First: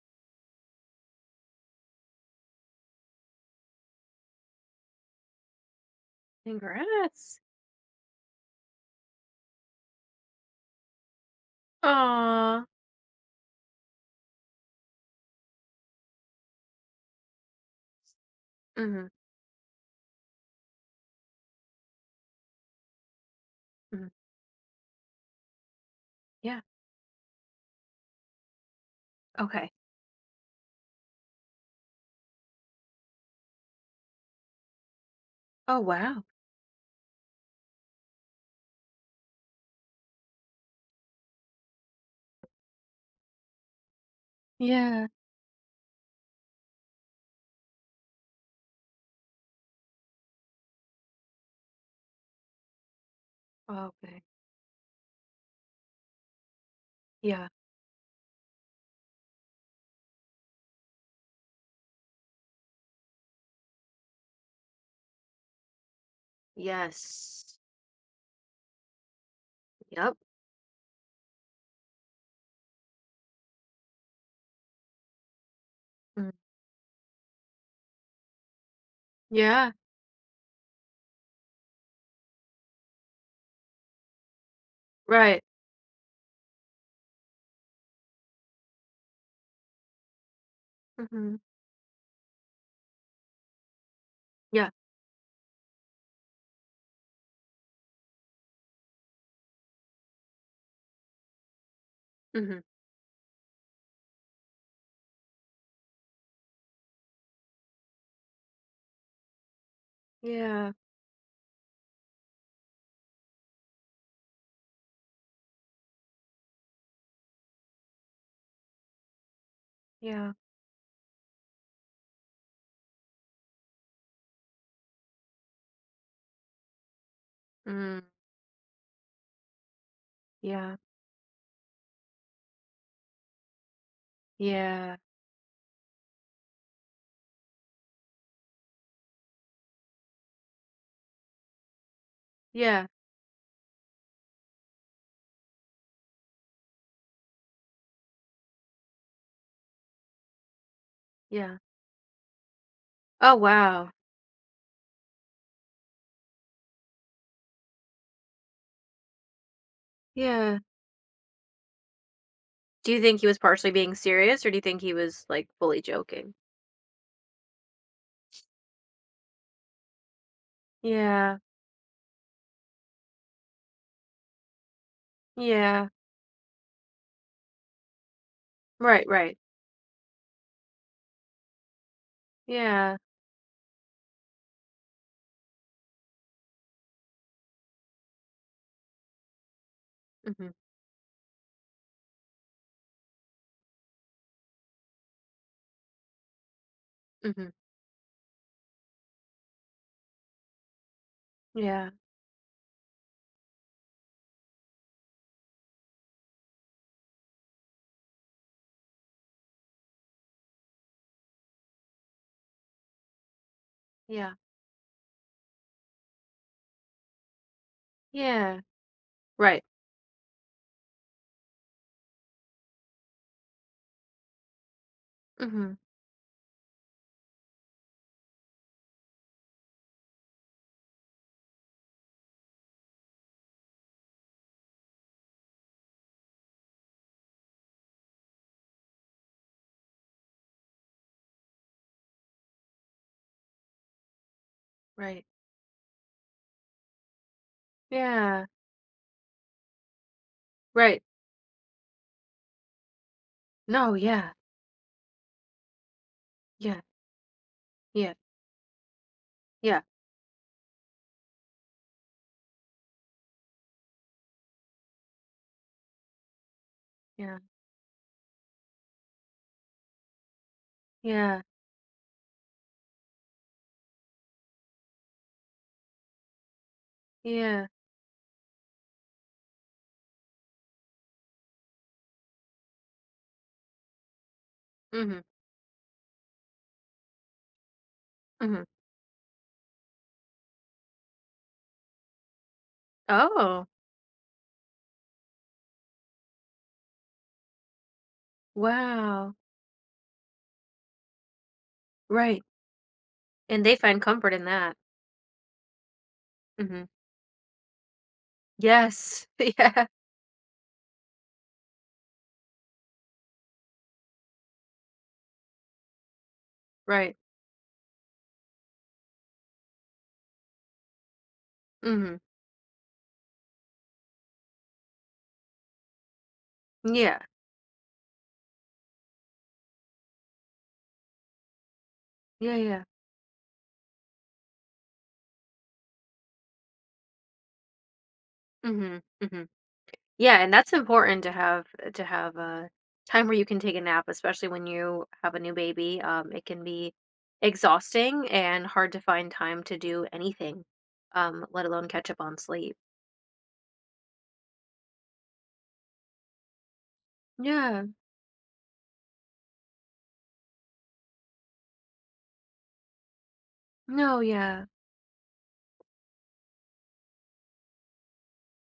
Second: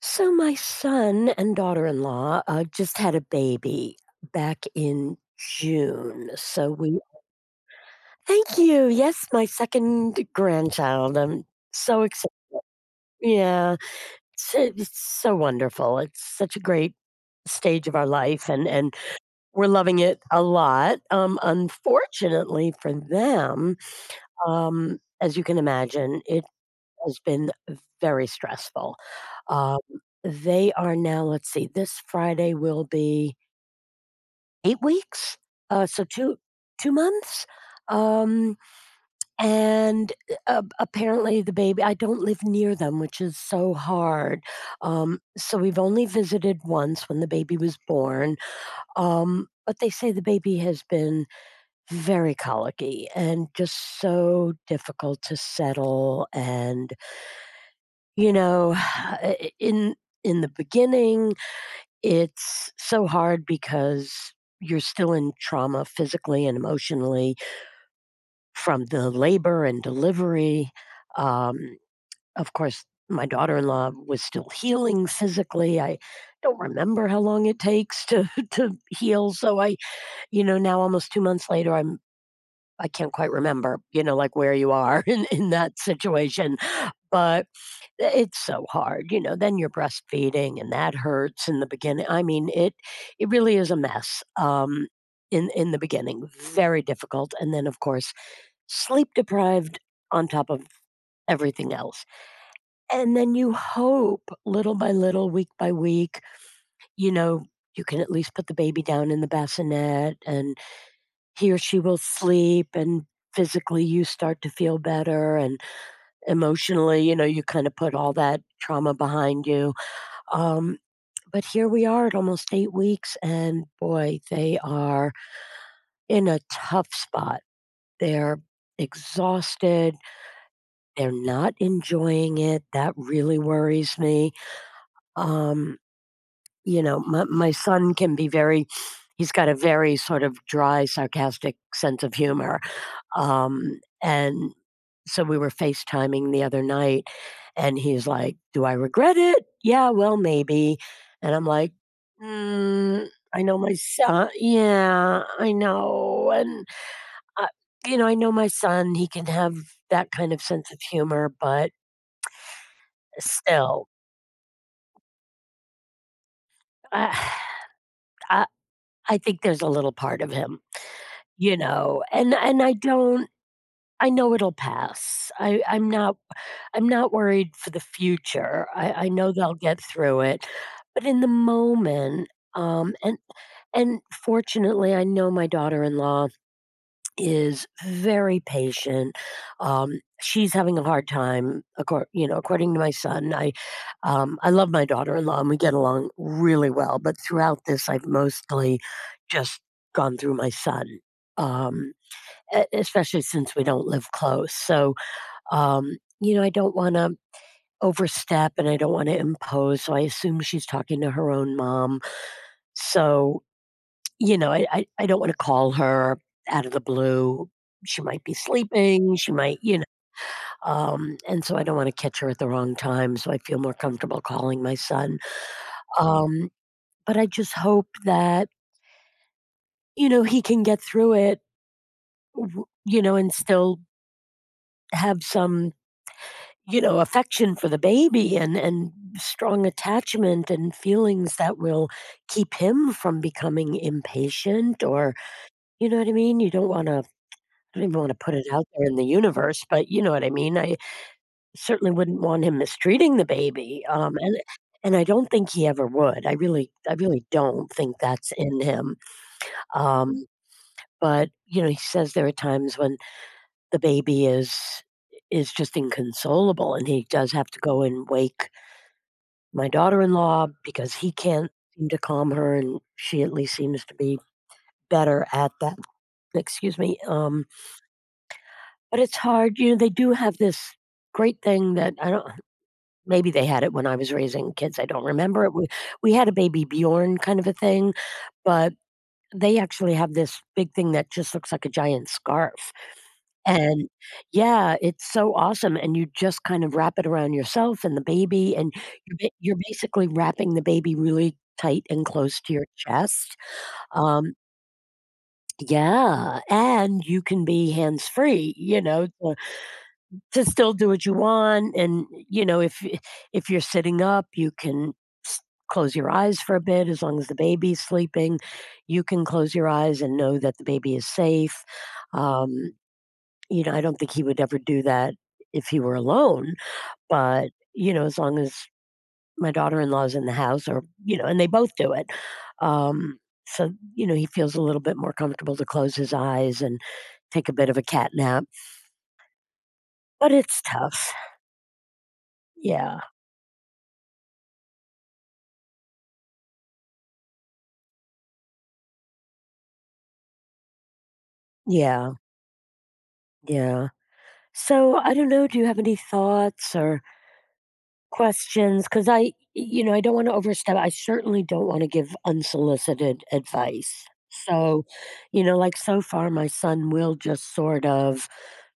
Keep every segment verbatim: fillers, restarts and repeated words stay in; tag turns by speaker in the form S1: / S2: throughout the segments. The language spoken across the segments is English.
S1: So my son and daughter-in-law, uh, just had a baby back in June, so we—
S2: Congrats.
S1: Thank you. Yes, my second grandchild. I'm so excited.
S2: Aw.
S1: Yeah. It's uh, it's so wonderful. It's such a great stage of our life, and and
S2: Mhm,
S1: we're loving it a lot. Um, unfortunately for them,
S2: mhm.
S1: um, as you can imagine, it
S2: Yeah,
S1: has been very stressful.
S2: okay.
S1: Um, they are now, let's see, this Friday will be eight weeks,
S2: Oh,
S1: uh, so
S2: wow.
S1: two two months. Um, and uh, uh, apparently, the baby— I don't live near them, which is so hard.
S2: Yeah.
S1: Um, so we've only visited once when the baby was born. Um, but they say the baby has been very colicky and just
S2: Okay.
S1: so difficult to settle, and,
S2: Yeah.
S1: You know, in in the beginning, it's so hard because you're still in trauma physically and emotionally
S2: Yes.
S1: from the labor and
S2: Yep.
S1: delivery. Um, of course, my daughter-in-law was still healing physically. I
S2: Mm.
S1: don't remember how long it takes to to heal, so
S2: Yeah,
S1: I, you know, now almost two months later, I'm I can't quite remember, you know, like where you are in
S2: right.
S1: in that situation, but eh, it's so hard, you know, then you're breastfeeding and that
S2: Mhm.
S1: hurts in the beginning. I mean, it it really is a mess,
S2: Yeah.
S1: um, in in the beginning, very difficult, and then, of course, sleep deprived on top of everything else,
S2: Mhm.
S1: and then you hope little by little, week by week, you know, you can at least put the baby down in the bassinet and
S2: Yeah,
S1: he or she will sleep, and physically you start to feel better, and emotionally, you know, you kinda put all that trauma behind you.
S2: yeah.
S1: um But here we are at almost eight weeks, and boy, they are in a tough spot.
S2: Mm,
S1: They're exhausted.
S2: yeah,
S1: They're not enjoying it. That really worries me.
S2: yeah,
S1: Um, you know, my, my son can be very— he's got a very sort of dry, sarcastic sense of humor.
S2: yeah,
S1: Um, and so we were FaceTiming the other night. And he's like, "Do I regret it? Yeah, well, maybe." And I'm
S2: yeah.
S1: like, "Mm,
S2: Oh,
S1: I know my
S2: wow.
S1: son." Yeah, I know, and, uh, you know, I know my son, he can have that kind of
S2: Yeah.
S1: sense of humor, but
S2: Do you think he was partially
S1: still,
S2: being serious, or do you think he was, like, fully joking?
S1: I I I think there's a little part of him,
S2: Yeah,
S1: you know, and and I don't— I know it'll pass. I
S2: yeah.
S1: I'm not I'm not worried for the future. I
S2: Right,
S1: I know
S2: right.
S1: they'll get through it, but in the moment, um,
S2: Yeah.
S1: and And fortunately, I know my daughter-in-law is very patient. Um,
S2: Mhm,
S1: she's having a hard time, accor you know, according to my son. I, um, I love my daughter-in-law, and we get along really well, but
S2: mhm.
S1: throughout this, I've mostly just gone through my son,
S2: Yeah,
S1: um, e especially since we don't live close. So, um, you know, I don't wanna overstep, and I don't wanna impose, so I assume she's talking to her own mom. So
S2: yeah,
S1: you know, I I I don't wanna call her out of the blue. She might be
S2: yeah.
S1: sleeping, she might—
S2: Right.
S1: you know, um, and so I don't wanna catch her at the wrong time, so I feel more comfortable calling my son.
S2: Mhm.
S1: Um, but I just hope that, you know, he can get through it, w you know, and still have some, you know, affection for the baby and and strong attachment and feelings that will keep him from becoming impatient, or—
S2: Right.
S1: you know what I mean? You don't wanna— I don't even wanna put
S2: Yeah.
S1: it out there in the universe, but you know what I mean? I
S2: Right.
S1: certainly wouldn't want him mistreating the baby,
S2: No,
S1: um,
S2: yeah.
S1: and and I don't think he ever would. I really
S2: Yeah.
S1: I really don't think
S2: Yeah.
S1: that's in him,
S2: Yeah.
S1: um, but, you know, he says there are times when the baby is is just inconsolable, and he does
S2: Yeah.
S1: have to go and wake my daughter-in-law because he
S2: Yeah.
S1: can't seem to calm her, and she at least seems to be better at that. Excuse me. um,
S2: Yeah.
S1: but it's hard, you know, they do have this great thing that I don't— maybe they had it when I was raising kids, I don't
S2: Mhm.
S1: remember it. We we had a Baby Bjorn kind of a thing,
S2: Mhm.
S1: but they actually have this big thing that just looks like a giant scarf.
S2: Oh,
S1: And— yeah, it's so awesome, and you just kind of wrap it around yourself and the baby, and you're ba
S2: wow.
S1: you're basically wrapping the baby really tight and close
S2: Right.
S1: to your chest.
S2: And they find comfort
S1: Um
S2: in that.
S1: Yeah,
S2: Mhm.
S1: and you can be hands-free, you know,
S2: Yes.
S1: so
S2: Yeah.
S1: to still do what you want. And you know if if you're sitting up you can s- close your eyes for a bit, as
S2: Right.
S1: long as the baby's sleeping. You can close your eyes and know that the baby is safe.
S2: Mhm.
S1: Um, you know i don't think he would ever do that if he were alone,
S2: Yeah.
S1: but you know as long as my daughter-in-law's in the house, or you know and they both do it.
S2: Yeah, yeah.
S1: Um, so you know he feels a little bit more comfortable to close his eyes and take a bit of a cat nap,
S2: Mhm. Mhm.
S1: but
S2: Yeah, and
S1: it's
S2: that's
S1: tough.
S2: important to have to have a
S1: Yeah,
S2: time where you can take a nap, especially when you have a new baby. Um, it can be exhausting and hard to find time to do anything, um, let alone catch
S1: yeah,
S2: up on sleep.
S1: yeah. So I don't know. Do you have any thoughts or
S2: Yeah.
S1: questions? Because I, you know, I don't want to overstep. I certainly don't want to give unsolicited advice.
S2: No, yeah.
S1: So, you know, like so far, my son will just sort of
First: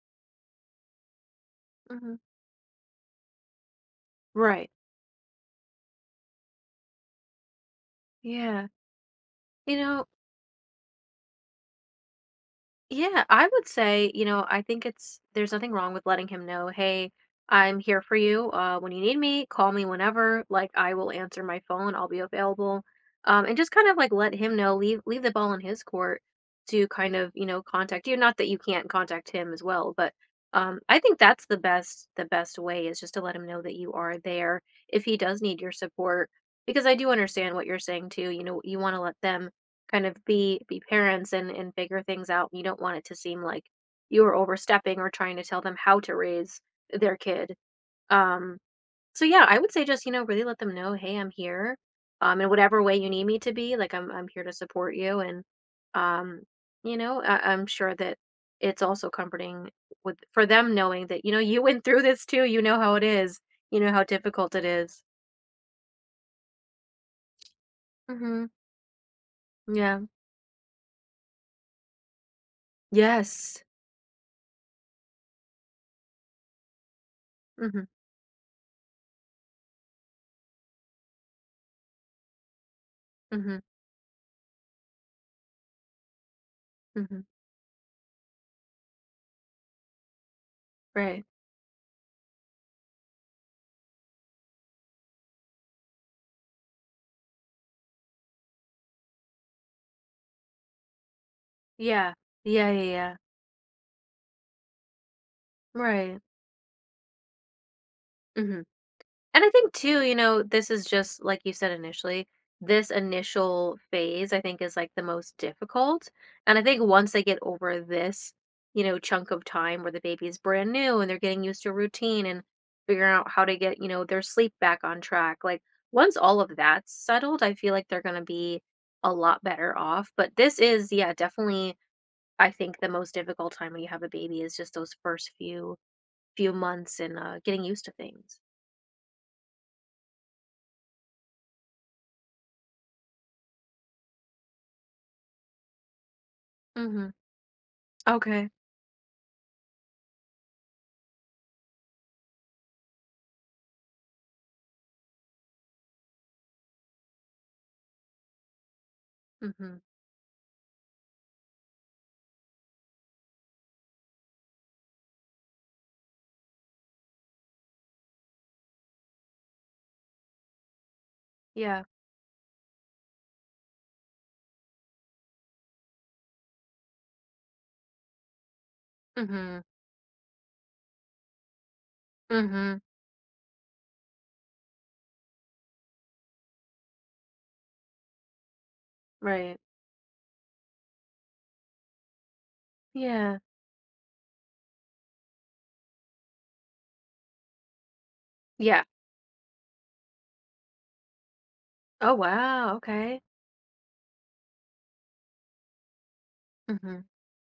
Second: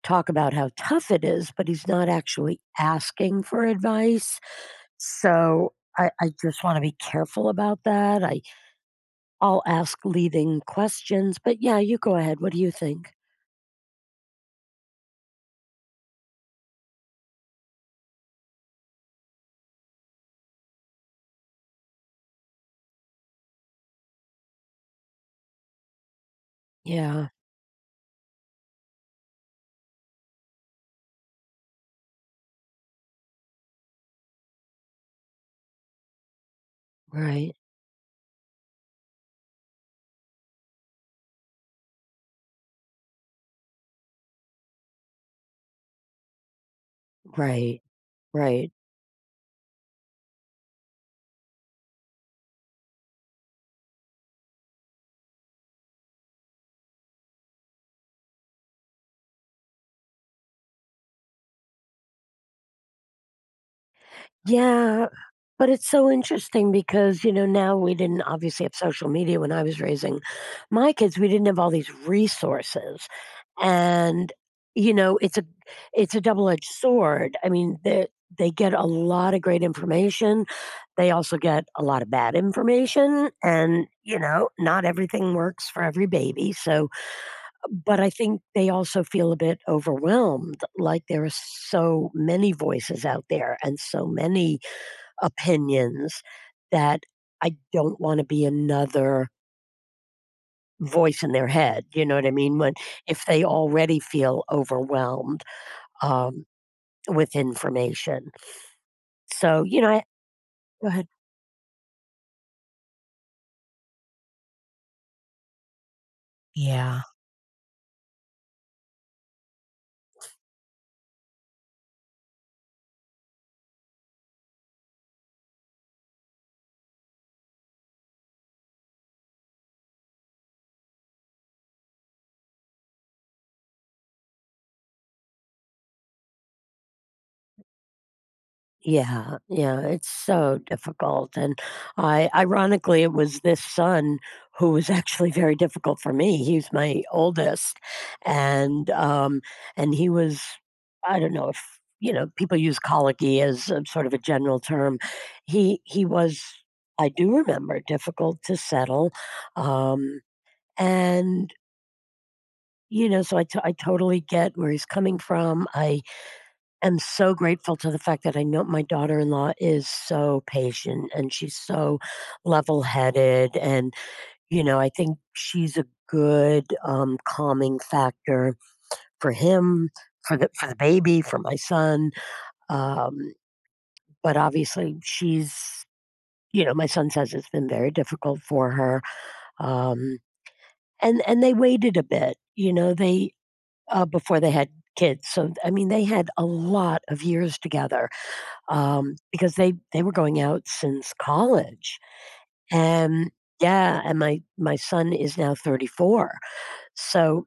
S1: talk about how tough it is, but he's not
S2: Mhm.
S1: actually asking for advice.
S2: Right.
S1: So I, I just want to be careful about that. I,
S2: Yeah.
S1: I'll
S2: You know,
S1: ask leading questions, but yeah, you go ahead. What do you think?
S2: Yeah, I would say, you know, I think it's there's nothing wrong with letting him know, "Hey, I'm here for you. Uh, when you need me, call me whenever. Like, I will answer my phone. I'll be available." Um, and just kind of like let him know, leave leave the ball in his court to kind
S1: Yeah.
S2: of, you know, contact you. Not that you can't contact him as well, but um, I think that's the best the best way is just to let him know that you are there if he does need your support. Because I do understand
S1: Right.
S2: what you're saying too. You know, you want to let them kind of be be parents and and figure things out. You don't want it to seem like you are overstepping or trying to tell them how to raise their kid.
S1: Right.
S2: Um,
S1: Right.
S2: so yeah, I would say just you know really let them know, hey, I'm here, um, in whatever way you need me to be. Like I'm I'm here to support you, and um, you know I, I'm sure that it's also comforting with for them knowing that you know you went through this too. You know how it is. You know how difficult it is.
S1: Yeah, but it's so interesting because, you know, now we didn't
S2: Mm-hmm.
S1: obviously have social media when I was
S2: Yeah.
S1: raising my kids. We didn't have all these resources.
S2: Yes.
S1: And, you know, it's a it's a double-edged sword. I mean,
S2: Mm-hmm.
S1: they they get a lot of great information. They also get a lot of bad information
S2: Mm-hmm.
S1: and, you know, not everything works for every baby. So,
S2: Mm-hmm.
S1: but I think they also feel a bit overwhelmed, like
S2: Right.
S1: there are so many voices out there and so many opinions, that I don't want to be another voice in their head. You
S2: Yeah.
S1: know what I mean?
S2: Yeah,
S1: When—
S2: yeah, yeah.
S1: if they already feel overwhelmed
S2: Right.
S1: um, with information.
S2: Mhm. And I
S1: So,
S2: think
S1: you know,
S2: too,
S1: I—
S2: you know, this is
S1: go ahead.
S2: just like you said initially, this initial phase I think is like the most difficult. And I think
S1: Yeah.
S2: once they get over this, you know, chunk of time where the baby is brand new and they're getting used to routine and figuring out how to get, you know, their sleep back on track. Like once all of that's settled, I feel like they're going to be a lot better off. But this is, yeah, definitely I think the most difficult time when you have a baby is just those first few few months and uh, getting used to things.
S1: Yeah, yeah, it's so difficult, and I ironically, it was this son who was actually very difficult for me. He's my
S2: Mm-hmm.
S1: oldest,
S2: Okay.
S1: and, um, and he was— I don't know if, you know, people use colicky as a sort of a general term. He he was, I do remember, difficult to settle,
S2: Mm-hmm.
S1: um, and, you know, so I to I totally get where he's coming from. I am so grateful to the fact that I know my daughter-in-law is so patient and she's
S2: Yeah.
S1: so level-headed, and, you know, I think she's a good, um, calming factor for
S2: Mm-hmm.
S1: him, for the for the baby, for my son,
S2: Mm-hmm.
S1: um, but obviously she's— you know, my son says it's been very difficult for her,
S2: Right.
S1: um, and and they waited a bit, you know, they
S2: Yeah.
S1: uh, before they had kids. So, I mean, they had a lot of years together,
S2: Yeah.
S1: um, because they they were going out since college.
S2: Oh, wow. Okay.
S1: And, yeah, and my my son is now thirty-four.
S2: Mm-hmm.
S1: So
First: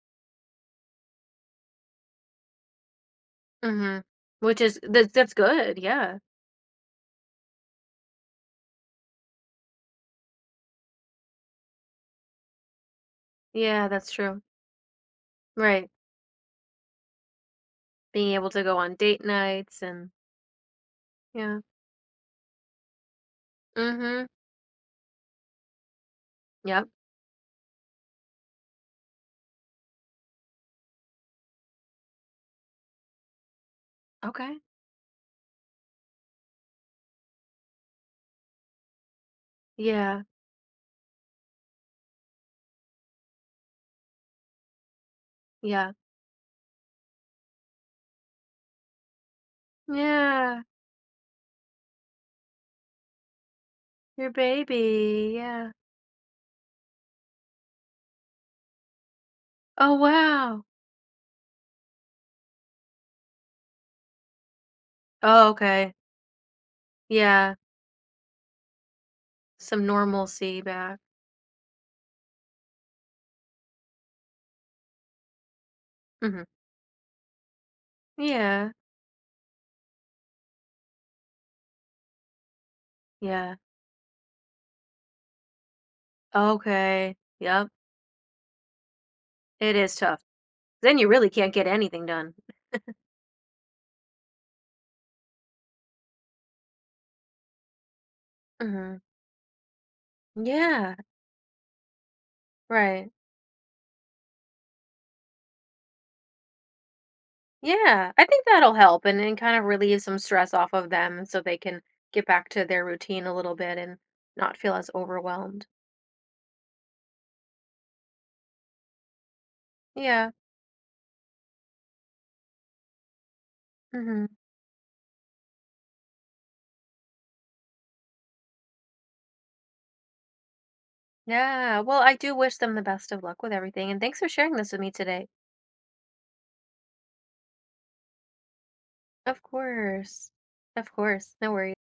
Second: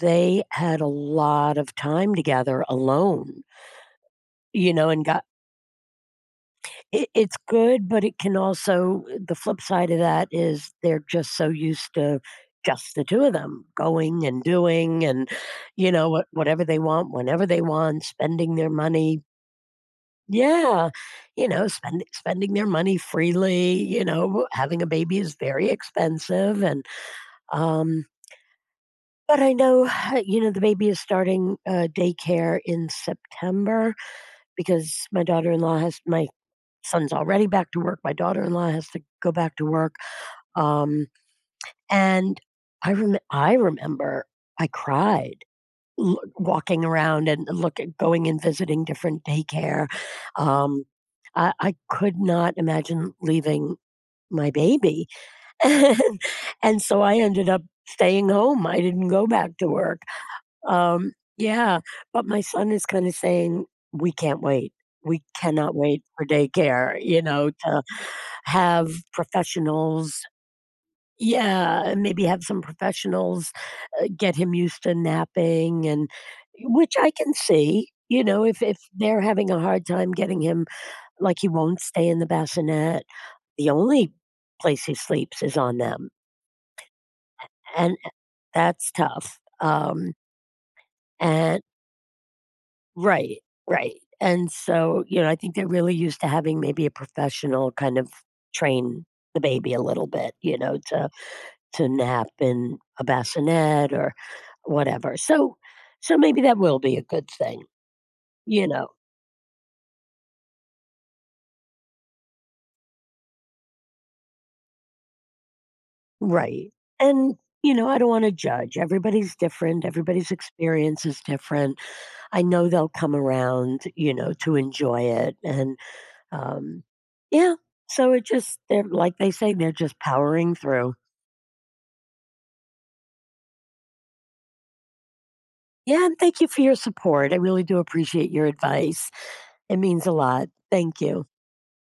S1: they had a lot of time together alone,
S2: Mm-hmm. Which
S1: you
S2: is
S1: know, and
S2: that's
S1: got—
S2: that's good. Yeah.
S1: it, it's good, but it can also— the flip side of that is they're just so used to just the two of them
S2: Yeah, that's
S1: going
S2: true.
S1: and doing and
S2: Right.
S1: you know what whatever they want whenever they want,
S2: Being able
S1: spending
S2: to
S1: their
S2: go on
S1: money.
S2: date nights and
S1: Yeah, you
S2: yeah.
S1: know, spend, spending their money freely. You
S2: Mm-hmm.
S1: know, having a baby is very expensive, and
S2: Yep.
S1: um, but I know you know the baby is starting uh, daycare in September,
S2: Okay.
S1: because my daughter-in-law has— my son's already back to work. My daughter-in-law has to go back to work,
S2: Yeah.
S1: um, and I rem- I remember I cried,
S2: Yeah.
S1: l walking around and look at— going and visiting different daycare.
S2: Yeah.
S1: Um, I I could not imagine leaving
S2: Your
S1: my baby,
S2: baby. Yeah.
S1: and and so I ended up staying home. I didn't go back to
S2: Oh,
S1: work.
S2: wow.
S1: Um, yeah, but my son is kinda saying, "We can't wait. We
S2: Oh,
S1: cannot
S2: okay.
S1: wait for daycare," you know,
S2: Yeah.
S1: to have
S2: Some
S1: professionals—
S2: normalcy back.
S1: yeah, and maybe have some professionals, uh, get him used to napping, and
S2: Mm-hmm.
S1: which I can see, you know, if
S2: Yeah.
S1: if they're having a hard time getting him, like, he won't stay in the bassinet,
S2: Yeah.
S1: the only place he sleeps is on them,
S2: Okay. Yep.
S1: and that's tough,
S2: It is
S1: um,
S2: tough. Then you really can't
S1: and
S2: get anything done.
S1: Right, right, and so, you know, I think they're really used to having maybe a professional kind of
S2: Hmm.
S1: train the baby a little bit, you know,
S2: Yeah.
S1: to to nap in a
S2: Right.
S1: bassinet or whatever. So so maybe that will be a good thing,
S2: Yeah. I think
S1: you
S2: that'll
S1: know.
S2: help and, and kind of relieve some stress off of them so they can get back to their routine a little bit and not feel as overwhelmed.
S1: Right. And you know, I don't want to judge. Everybody's different.
S2: Yeah.
S1: Everybody's experience is different. I know they'll come around, you
S2: Hmm.
S1: know, to enjoy it. And um, yeah, so it just— they're like they say, they're just powering through.
S2: Yeah. Well, I do wish them the best of luck with everything. And thanks for sharing this with me today.
S1: Yeah, and thank you for your support. I really do appreciate your advice.
S2: Of
S1: It means a
S2: course.
S1: lot.
S2: Of
S1: Thank you.
S2: course. No worries.